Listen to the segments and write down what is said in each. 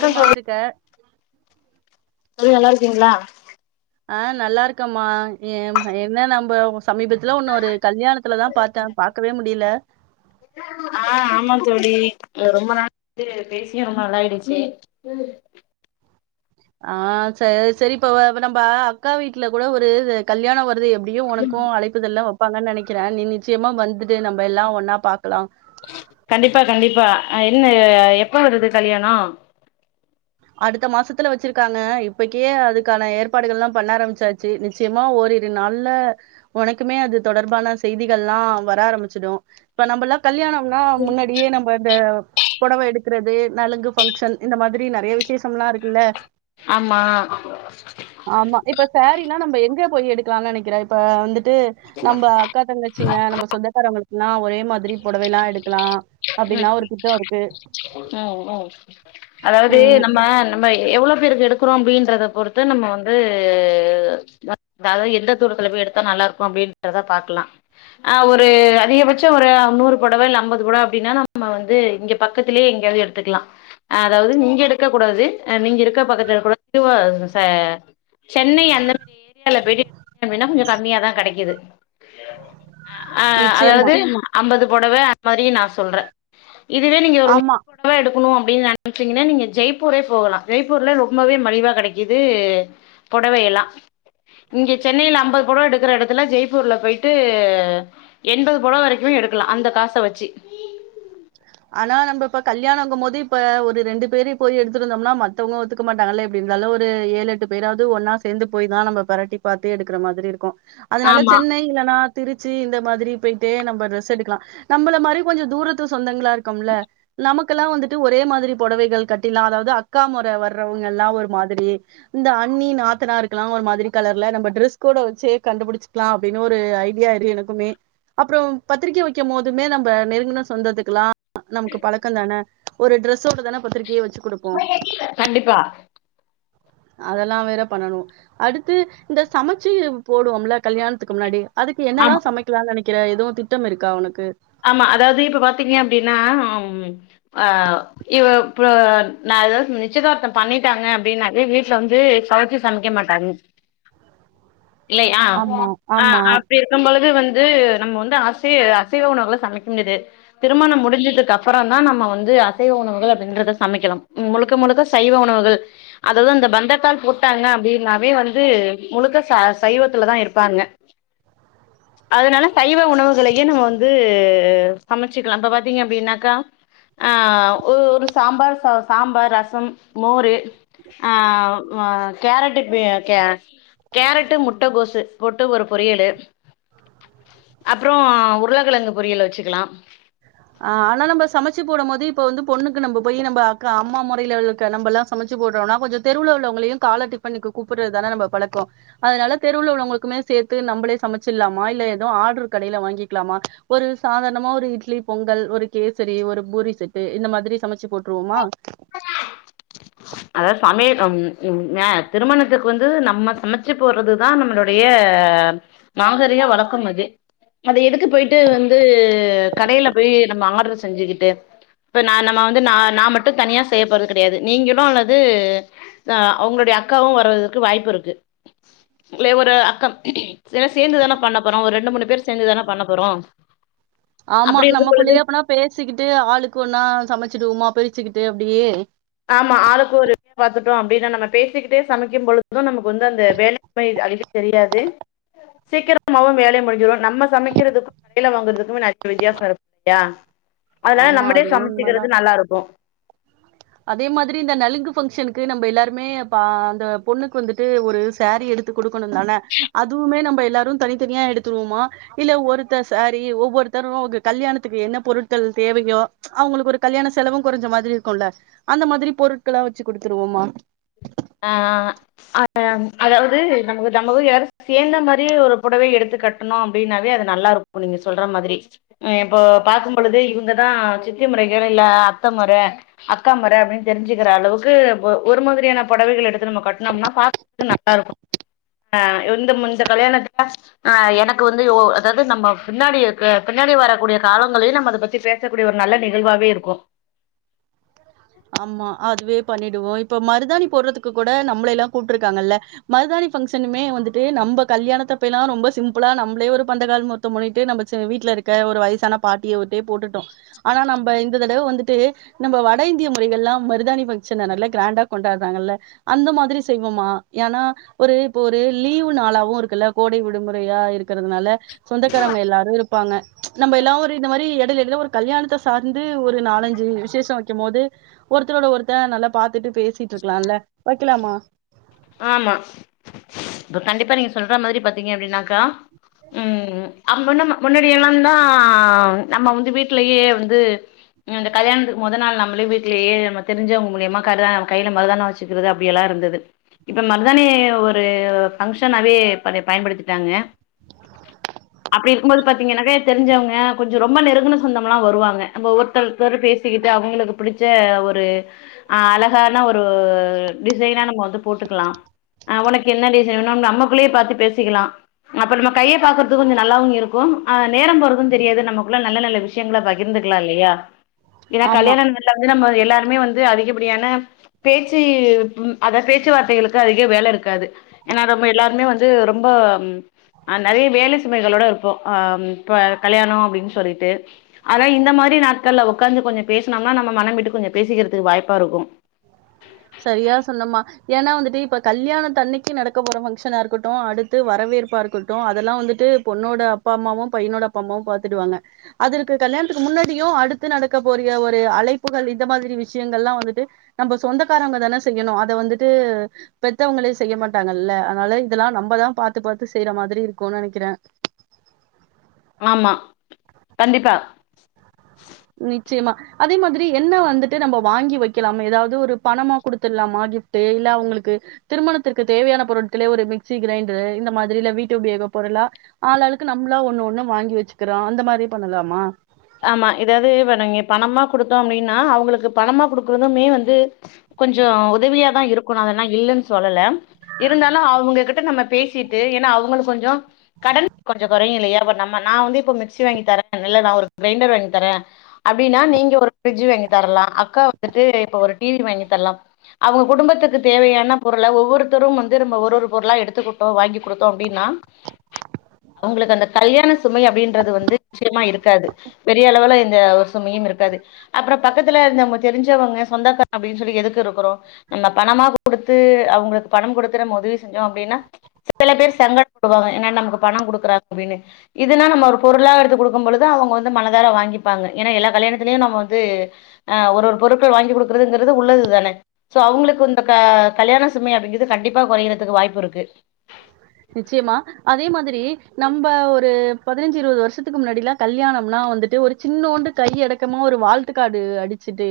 க்கம் தோழி இருக்க தோழி நல்லா இருக்கீங்களா ஆ நல்லா இருக்கம்மா என் என்ன நம்ப சமீபத்துல ஒன்னு ஒரு கல்யாணத்துலதா பாத்த பாக்கவே முடியில ஆ ஆம் தோழி ரொம்ப நாள் பேசியே ரொம்ப நல்லாயிடுச்சு ஆ சேர் சேரி இப்ப நம்ம அக்கா வீட்ல கூட ஒரு கல்யாணோ வருது எப் ப்டியு ஒனக்கு அழைப்பிதல்லா வப் பாங்கன் நெனக்கிறே நீ நிச்சயமா வந்துடு நம்ப எல்லா ஒன்னா பாக்கலா கண்டிப்பா கண்டிப்பா என்ன எப்ப வருது கல்யாணொ அடுத்த மாசத்துல வச்சுருக்காங்க இப்பக்கே அதுக்கான ஏற்பாடுகள்லா பண்ண ஆரம்பிச்சாச்சு நிச்சயமா ஓரிரு நாள்ல ஒனக்குமே அது தொடர்பான செய்திகள்லா வர ஆரம்பிச்சிடு இப்ப நம்பல்லா கல்யாணம் ன்னா முன்னாடியே நம்ப இந்த பொடவ எடுக்குறது நலங்கு பங்ஷன் இந்த மாதிரி நெறைய வி சேசம்லா இருக்குல்ல ஆமா ஆமா இப்ப சேரின்னா நம்ப எங்க போய் எடுக்கலான் நெனக்கிற இப்ப வந்து ட்டு நம்ப அக்கா தங்கச்சிங்க நம்ப சொந்தக்காரவ்ங்கள் னா ஒரே மாதிரி பொடவைலா எடுக்கலா ம் ம் ம் அதாவ்து ம் நம்ம நம்ம எவ்ளொ பேர்க்கு எடுக்குறோ அப்டின்றத பொறுத்து நம்ம வந்து அதா எந்த தூரத்துல போய் எடுத்தா நல்லாருக்கு அப்டின்றத பாக்கலா ஆ ஒரு அதிகபட்ச ஒரு நூறு பொடவ இல்ல அம்பது பொட அப்டின்னா நம்ம வந்து இங்க பக்கத்துலே எங்யாது எடுத்துக்லா அ அதாவ்து இங்க எடுக்க கூடாது அ நீங்க இருக்க பக்கத்துல கூட [inaudible] ச சென்னை அந்த மாரி ஏரியால போயிட்டு [inaudible] கொஞ்ச கம்மியாதா கெடைக்கிது ஆ நிச்சயமா. அதாவது அம்பது பொடவ [inaudible] மாரி நா சொல்ற இதுவே நீங்க ஒரு ஆமா. நூறு பொடவ எடு க்குனு அப்டின் நெனச்சீங்கன்னா நீங்க ஜெய்ப்பூரே போகலா ஜெய்ப்பூர்ல ரொம்பவே மலிவாக கெடைக்கிது பொடவயெல்லா இங்க சென்னைல அம்பது பொடவ எடுக்குற எடத்துல ஜெய்ப்பூர்ல போயிட்டு எண்பது பொடவ வரைக்குமே எடுக்கலா அந்த காச வச்சி ஆனா நம்ப இப்ப கல்யாணங்கும்போது இப்ப ஒரு ரெண்டு பேரு போய் எடுத்துட்டு வந்தம்னா மத்தவ்ங்க ஒத்துக்க மாட்டாங்கல்ல எப்டி இருந்தாலு ஒரு ஏழு எட்டு பேராாவது ஒன்னா சேந்து போய் தா நம்ப பெரட்டி பாத்து எடுக்குற மாதிரி இருக்கு அதுனால ஆமா சென்னை இல்லனா திருச்சி இந்த மாதிரி போய் ட்டு நம்ப டிரஸ் எடுக்கலா நம்பள மாரி கொஞ்ச தூரத் த்து சொந்தங்களா இருக்கொம்ல நமக்கெல்லா வந்துட்டு ஒரே மாதிரி பொடவைகள் கட்டில்லா அதாவ்து அக்கா மொற வர்றவ்ங்கல்லா ஒரு மாதிரி இந்த அண்ணி நாத்தனாருக்குல்லா ஒரு மாதிரி கலர்ல நம்ப ட்ரஸ் கோட வச்சே கண்டுபுடுச்சுக்லா அப்டின்னு ஒரு ஐடியா இரு எனக்குமே அப்றொம் பத்திரிக்க வக்கும் போதுமே நம்ப நெருங்குன சொந்தத்துக்கலா நமக்கு பழக்கந்தான ஒரு ட்ரஸ்ஸோட தான பத்திரிக்கைய வச் கண்டிப்பா அதல்லா வேற பண்ணணு அடுத்து இந்த சமச்சு போடுவோம்ல கல்யாணத்துக்கு முன்னாடி அதுக்கு ஆமா என்னல்லா சமைக்கலான் நெனை க்கிற எதுவு திட்டம் இருக்கா உனக்கு ஆமா அதாவ்து இப்ப பாத்தீங்க அப்டின்னா ஆ இவப்ப நா எதா நிச்சயதார்த்தம் பண்ணிட்டாங்க அப்டின்னாலே வீட்ல வந்து கவுச்சி சமைக்க மாட்டாங்க இல்லயா ஆமா ஆ ஆமா அப்டி இருக்கும் பொழுது வந் து நம்ம வந்து அசை அசைவ உணவுகள சமைக்க முடியாது திருமணம் முடுஞ்சதுக்கப்பறந்தா நம்ம வந்து அசைவ உணவுகள் அப்டின்றத சமைக்கலம் முழுக்க முழுக்க சைவ உணவுகள் அததா இந்த பந்தக்கால் போட்டாங்க அப்டின்னாவே வந்து முழுக்க ச சைவத்துல தா இருப்பாங்க அதுனால சைவ உணவுகளையே நம்ம வந் து சமச்சிக்லா இப்ப பாத்தீங்க அப்டின்னாக்கா ஆ ஒரு சாம்பார் சா சாம்பார் ரசம் மோரு ஆ வ கேரட்டு பி கியா கேரட்டு முட்டை கோசு போட்டு ஒரு பொரியலு அப்ற உருளைக்கிழங்கு பொரியலு வச்சுக்கலா ஆ ஆனா நம்ம சமைச்சு போடும் போது ப் இப்ப வந்து பொண்ணுக்கு நம்ப போய் நம்ப அக்கா அம்மா முறையல நம்பல்லாம் சமைச்சு போடுறோம்னா கொஞ்சம் தெருவுள்ள உள்ளவங்களையு கால டிபனுக்கு கூப்டறது தானே நம்ப பழக்கம் அதனால தெருவுள்ள உள்ளவங்களுக்குமே சேர்த்து நம்பளே சமைச்சில்லாமா இல்ல ஏதும் ஆர்டரு கடையில வாங்கிக்கலாமா ஒரு சாதாரணமா ஒரு இட்லி பொங்கல் ஒரு கேசரி ஒரு பூரி செட்டு இந்த மாதிரி சமைச்சு போட்டுருவோமா அதாவது சமைய ம் ம் எ திருமணத்துக்கு வந்து நம்ம சமைச்சு போடுறதுதா நம்மளுடைய நாகரிக வழக்கம் அது அதை எடுத்து போயிட்டு வந்து கடையில போய் நம்ப ஆர்டரு செஞ்சுக்கிட்டு இப்ப நா நம்ப வந்து ந நா மட் டு தனியா செய்யப்போரது கிடையாது நீங்களு அல்லது அவங்களுடைய அக்காவு வருவதற்கு வாய்ப்பு இருக்கு ங்களே ஒரு அக்கம் எல்லா சேந்துதான பண்ண போற ஒரு ரெண்டு மூணு பேர் சேந்து தானே பண்ண போறோ ஆமா அப்டி இருக்கும் பொழுது நம்மக்குள்ளயே அப்னா பேசிக்கிட்டு ஆளுக்கு ஒன்னா சமைச் சுடுவோமா பிரிச்சுக்கிட்டு அப்டியே ஆமா ஆளுக்கு ஒரு பாத்துட்டோ அப்டின்னா நம்ப பேசிக்கிட்டே சமைக்கும் பொழுதும் நமக்கு வந்து அந்த வேலைண்மை அலுப்பு தெரியாது சீக்கிரமாவு வேலை முடிஞ்சிடும் நம்ம சமைக்கிறதுக்கும் கையில வாங்குறதுக்கு வித்யா சார [unintelligible] அதனால ஆமா நம்மளே அது உண்மதா சம்ச்சிக்கிறது நல்லா இருக்கு அதே மாதிரி இந்த நலங்கு பங்க்ஷனுக்கு நமப எல்லாருமே ப அந்த பொண்ணுக்கு வந்துட்டு ஒரு சேரி எடுத்து கொடுக்கணு தான அதுவுமே நம்ப எல்லாரு தனித்தனியா எடுத்துருவோமா இல்ல ஒருத்தர் சேரி ஒவ்வொருத்தரும் கல்யாணத்துக்கு என்ன பொருட்கள் தேவையோ அவங்களுக்கு ஒரு கல்யாண செலவும் கொறஞ்ச மாதிரி இருக்கும்ல அந்த மாதிரி பொருட்களாம் வச்சு குடுத்துருவோமா ஆ அஹ அதாவது நமக்கு நமக்கு வீடு சேர்ந்த மாதிரி ஒரு புடவை எடுத்து கட்டணும் அப்டின்னாவே அது நல்லா இருக்கு நீங்க சொல்ற மாதிரி அ இப்போ பாக்கும் பொழுது இவங்கதா சித்தி முறைகள் இல்ல அத்தை முற அக்கா முற அப்டின்னு தெரிஞ்சுக்கிற அளவுக்கு ஒரு மாதிரியான புடவைகள் எடுத்து நம்ம கட்டனோம்னா பாக்கறது நல்லா இருக்கும் ஆஹ் இந்த இந்த கல்யாணத்தல ஆஹ் எனக்கு வந்து அதாவது நம்ம பின்னாடி இரு பின்னாடி வரக்கூடிய காலங்களையும் நம்ம அதை பத்தி பேசக்கூடிய ஒரு நல்ல நிகழ்வாவே இருக்கு ஆமா அதுவே பண்ணிடுவோ இப்ப மருதானி போடுறதுக்கு கூட நம்மளல்லா கூப்ட்டுருக்காங்கல்ல மருதானி ஃபங்க்ஷனுமே வந்துட்டு நம்ப கல்யாணத்தைப்பயல எல்லா ரொம்ப சிம்பிளா நம்மளே பந்தகால் மொத்தம் முண்ணிட்டு நம்ம வீட்டுல இருக்க ஒரு வயசான பாட்டிய ஒரு போட்டுட்டோ ஆனா நம்ப இந்த தடவ வந் ட்டு நம்ம வட இந்திய மு எல்லாம் மருதாணி வச்சு நல்லா கிராண்டா கொண்டாடுறாங்க இல்ல அந்த மாதிரி செய்வோமா ஏனா ஒரு ஒரு லீவு நளாவு இருக்குள்ள கோடை விடுமுறையா இருக்கிறதுனால சொந்தக்காரவங்க எல்லாரு இரு ப்பாங்க ச் நம்ப எல்லா ஒரு இந்த மாரி இட எடையில ஒரு கல்யாணத்த சார்ந்து ஒரு நாலஞ்சு விசேஷம் வைக்கும் போது ஒருத்தரோட ஒருத்த நல்லா பாத்துட்டு பேசிட்டு இருக்கலாம்ல வைக்கலாமா ஆமா இப்ப கண்டிப்பா நீங்க சொல்ற மாரி பாத்தீங்க அப்டின்னா லாம் ம் அங்க நம முன்னாடி எல்லாந்தா நம்ம வந்து வீட்லேயே வந்து இந்த கல்யாணத்துக்கு முத நாள் நம்மளே வீட்லேயே நம்ம தெரிஞ்சவங்க மூலியமா கருதா நம்ம கையில மருதானி வச்சுக்கிறது அப்டியல்லா இருந்தது இப்ப மருதானி ஒரு ஃபங்க்ஷனாவே இப்ப பயன்படுத்திட்டாங்க அப்டி இருக்கும்போது பாத்தீங்கன்னாக்க தெரிஞ்சவங்க கொஞ்ச ரொம்ப நெருங்கன சொந்தமலாம் வருவாங்க நம்ம ஒவ்வொருத்தத்தரும் பேசிக்கிட்டு அவங்களுக்கு பிடிச்ச ஒரு அ அழகான ஒரு டிசைனா நம்ம வந்து போட்டுக்கலா ஆ உனக்கு என்ன ரீசன் வேனும் நம்ம பிள்ளைய பாத்து பேசிக்கலா அப்ப நம்ம கையை பாக்குறது கொஞ்சம் நல்லாவு இருக்கும் ஆ நேரம் போறது தெரியாது நமக்குள்ள நல்ல நல்ல விஷயங்களளை பகிர்ந்துக்கலா இல்லையா ஏன்னா ஆமா கல்யாணல வந்து நம்ம எல்லாருமே வந்து அதிகப்படியான பேச்சு அத பேச்சு பேச்சுவார்த்தைகளுக்கு அதிக வேலை இருக்காது ஏன்னா ரொம்ப எல்லாருமே வந்து ரொம்ப நிறைய வேலை சுமைகளோட இருப்போ ஆ கல்யாணம் அப்டின் சொல்லிட்டு அதா இந்த மாரி நாட்கள்ல உக்காந்து கொஞ்ச பேசனோம்னா நம்ம மனம் விட்டு கொஞ்ச பேசிக்கிறதுக்கு வாய்ப்பா இருக்கு சரியா சொன்னமா ஏன்னா வந்துட்டு இப்ப கல்யாண தன்னைக்கு நடக்க போற பங்க்ஷனா இருக்கட்டு அடுத்து வரவேற்பா இருக்கட்டு அதெல்லா வந்துட்டு பொண்ணோட அப்பா அம்மாவு பையனோட அப்பா அம்மாவு பாத்துடுவாங்க அதுற்கு கல்யாணத்துக்கு முன்னாடியு அடுத்து நடக்க போற ஒரு அழைப்புகள் இந்த மாதிரி விஷயங்களல்லா வந்துட்டு நம்ம சொந்த செந்தகாரவங்க தானே செய்யணு அதை வந்துட்டு பெத்தவங்களே செய்ய மாட்டாங்கல்ல அதனால இதெல்லா நம்பதா பாத்து பாத்து செய்யற மாதிரி இருக்கும்னு நினைக்கிறே ஆமா கண்டிப்பா நிச்சியமா அதே மாதிரி என்ன வந்துட்டு நம்ப வாங்கி வைக்கலாமே ஏதாவது ஒரு பணமோ குடுத்துடலாமா கிஃப்ட்டு இல்ல உங்களுக்கு திருமணத்திற்கு தேவையான பொருட்கலயே ஒரு மிக்சி கிரைண்டரு இந்த மாதிரி இல்ல வீட்டு உபயோக பொருளா ஆளாளுக்கு நம்பளா ஒண்ணு ஒண்ணு வாங்கி வச்சுக்கிறோ அந்த மாரி பண்ணலாமா ஆமா ஏதாது இ நீங்க பணமா குடுத்தோ அப்டின்னா அவங்களுக்கு பணமா குடுக்குறதுமே வந்து கொஞ்சம் உதவியாதா இருக்கணு அதெல்லா இல்லன் சொல்லல இருந்தாலு அவங்ககிட்ட நம்ம பேசிட்டு ஏன்னா அவங்களுக்கு கொஞ்ச கடன் கொஞ்ச குறையும் இல்லையா பட் நம்ம நா வந்து இப்ப மிக்சி வாங்கி தரே இல்ல நா கிரைண்டர் வாங்கி தரே அப்டின்னா நீங்க ஒரு ஃபிரிட்ஜ் வாங்கி தரலா அக்கா வந்துட்டு இப்ப ஒரு டிவி வாங்கி தரலா அவங்க குடும்பத்துக்கு தேவையான பொருளை ஒவ்வொருத்தரும் வந்து நம்ம ஒரு ஒரு பொருளா எடுத்துக்கட்டோ வாங்கி கொடுத்தோ அப்டின்னா அவங்களுக்கு அந்த கல்யாண சுமை அப்டின்றது வந்து நிக்ஷயமா இருக்காது பெரிய அளவுல இந்த ஒரு சுமையும் இருக்காது அப்ற பக்கத்துலருந் நம்ம தெரிஞ்சு தெரிஞ்சவங்க சொந்தக்கார அப்டின் சொல்லி எதுக்கு இருக்குறோ நா பணமா குடுத்து அவங்களுக்கு பணம் குடுத்துறம்போது செஞ்சோ அப்டின்னா சில பேர் சங்கட்டப்படுவாங்க ஏனா நமக்கு பணம் குடுக்குறாங்க அப்டின்னு இதுனா நம்ம ஒரு பொருளாக எடுத்து குடுக்கும் பொழுது அவங்க வந்து து மனதார வாங்கிப்பாங்க ஏனா எல்லா கல்யாணத்திலயு நம்ம வந்து ஆ ஒரு ஒரு பொருப்பு வாங்கி குடுக் [unintelligible] உள்ளது தான சோ அவங்களுக்கு வந் க கல்யாண சுமை அப்டிங்குறது கண்டிப்பா குறையறதுக்கு வாய்ப்பு இருக்கு நிச்சயமா அதே மாதிரி நம்ப ஒரு பதினஞ்சு இருவது வருஷத்துக்கு முன்னாடில கல்யாணம்னா வந்துட்டு ஒரு சின்னோண்டு கை அடக்கமா ஒரு வாழ்த்துக்காடு அடிச்சுட்டு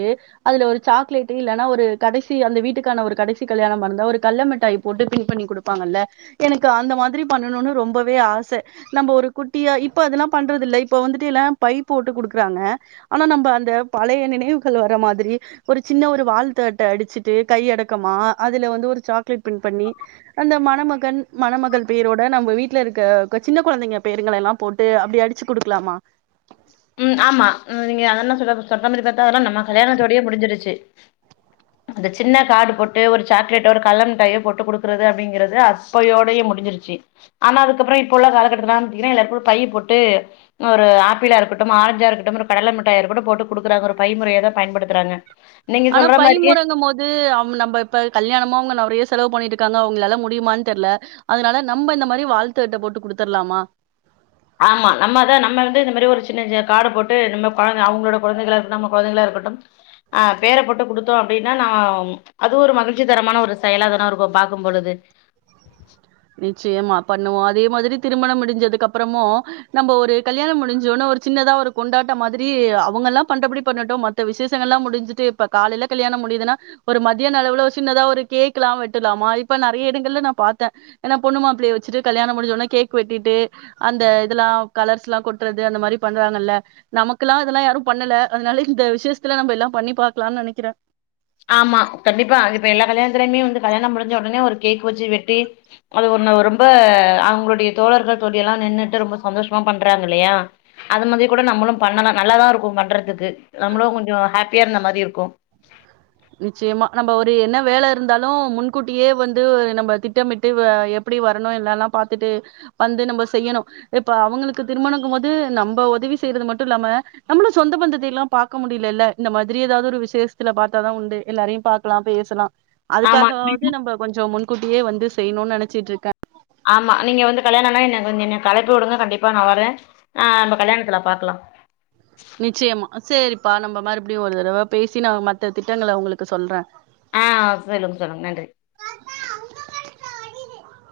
அதுல ஒரு சாக்லேட்டு இல்லன்னா ஒரு கடைசி அந்த வீட்டுக்கான ஒரு கடைசி கல்யாணமா இருந்தா ஒரு கல்ல மிட்டாய் போட்டு பின் பண்ணி குடுப்பாங்கல்ல எனக்கு அந்த மாதிரி பண்ணணுன்னு ரொம்பவே ஆச நம்ம ஒரு குட்டியா இப்ப அதெல்லா பண்றது இல்ல இப்ப வந்துட்டு இலாம் பைப்பு உட்டு குடுக்குறாங்க ஆனா நம்ப அந்த பழைய நினைவுகள் வர மாதிரி ஒரு சின்ன ஒரு வாழ்து அட்ட அடிச்சுட்டு கை அடக்கமா அதுல வந்து ஒரு சாக்லேட் பின் பண்ணி அந்த மணமக் கன் மணமகள் பெயரோட நம்ம வீட்ல இருக்க சின்ன கொழந்தைங்க பெயருங்களெல்லா போட்டு அப்படி அடிச்சு குடுக்கலாமா ம் ஆமா நீங்க அத [unintelligible] அதல்லா நம்ம கல்யாணத்தோடயே முடிஞ்சிருச்சு அந்த சின்ன காடு போட்டு ஒரு சாக்லேட்ட ஒரு கள்ள முட்டாயோ போட்டு குடுக்குறது அப்டிங்கறது அப்பயோடயே முடிஞ்சிருச்சு ஆனா அதுக்கப்பறோ இப்போ உள்ள காலக்கட்டத்துலா [unintelligible] பைய் போட்டு ஒரு ஆப்பிளா இருக்கட் டும் ஆரஞ்சா இருக்கட்டும் கடல மிட்டாயா இருக்கட்டும் போட்டு குடுக்குறாங்க ஒரு பைமுறையதா பயன் படுத்துறாங்க ஆனா பை முறங்கும் போது அவ் நம்ப இப்ப கல்யாணமா [unintelligible] ஏஸ் செலவு பண்ணிட்ருக்காங்க அவங்களால முடியுமான் தெர்ல அதனால நம்ம இந்த மாரி வாழ்த்து அட்ட போட்டு குடுத்தர்லாமா ஆமா நம்மதா நம்ம வந்து இந்த மேரி ஒரு சின்ன சின்ன காடு போட்டு நம்ம கொழந்த அவங்களோட கொழந்தைகளா இருக்கட்டும் நம்ம கொழந்தைகளா இருக்கட்டும் ஆ பேர போட்டு குடுத்தோ அப்டின்னா நம்ம அது ஒரு மகிழ்ச்சி தரமான ஒரு செயலாதான இருக்கு பாக்கும் போழுது நிச்சயமா பண்ணுவோ அதே மாதிரி திருமணம் முடிஞ்சதுக்கு அப்புறமு நம்ம ஒரு கல்யாணம் முடிஞ்சோனே ஒரு சின்னதா ஒரு கொண்டாட்டம் மாதிரி அவுங்கெல்லா பண்றபடி பண்ணட்டு மத்த விசேஷங்கள் எல்லா முடிஞ்சுட்டு இப்ப காலைல கல்யாணம் முடியுதுன்னா ஒரு மதியான அளவுல ஒரு சின்னதா ஒரு கேக்குலா வெட்டுலாமா இப்ப நறைய இடங்கள்ல நா பாத்த ஏனா பொண்ணு மாப்ளய வெச்சுட்டு கல்யாணம் முடிஞ்சோடன கேக் வெட்டிட்டு அந்த இதெல்லாம் கலர்ஸ்ல்லாம் கொட்டுறது அந்த மாரி பண்றாங்கல்ல நமகெல்லா இதெல்லா யாரு பண்ணல அதனால இந்த விஷேசத்துல நம்ப எல்லா பண்ணி பாக்லான் நெனைக்கிற ஆமா கண்டிப்பா இப்ப எல்லா கல்யாணத்துலயுமே வந்து கல்யாணம் முடிஞ்ச ஒடனே ஒரு கேக் வெச்சு வெட்டி அது ஒண்ணு ரொம்ப அவங்களுடைய தோழர்கள் தோழி எல்லா நின்னுட்டு ரொம்ப சந்தோஷமா பண்றாங்க இல்லையா அது மாதிரி கூட நம்மளும் பண்ணலா நல்லாதா இருக்கும் பண்றதுக்கு நம்மளும் கொஞ்சோ ஹேப்பியா இருந்த மாரி இருக்கு நிச்சயமா நம்ம ஒரு என்ன வேல இருந்தாலு முன்கூட்டியே வந்து நம்ம திட்டமிட்டு எப்டி வரணு எல்லெல்லா பாத்துட்டு வந்து நம்ம செய்யணு இப்ப அவங்களுக்கு திருமணங்க போது நம்ம உதவி செய்யறது மட்டு இல்லாம நம்மளு சொந்த பந்தத்தை எல்லா பாக்க முடியலல்ல இந்த மாதிரி ஏதாவது ஒரு விஷேஷத்துல பாத் தாதா உண்டு எல்லாரையும் பார்க்கலாம் பேஸ்சலா ஆமா அதுக்காகாவது நம்ப கொஞ்சோ முன் கூட்டியே வந்து செய்ணுன் நெனச்சிட்டு இருக்க ஆமா நீங்க வந்து கல்யாணன்னா என்ன கொஞ்ச கலப்பி உடுங்க கண்டிப்பா நா வர ஆ நம்ப கல்யாணத்துல பாக்லா நிச்சயமா சேரிப்பா நம்ம மறுபடியு ஒரு தடவ பேசி நா மத்த திட்டங்கள உங்களுக்கு சொல்ற ஆ சொல்லுங்க சொல்லுங்க நன்றி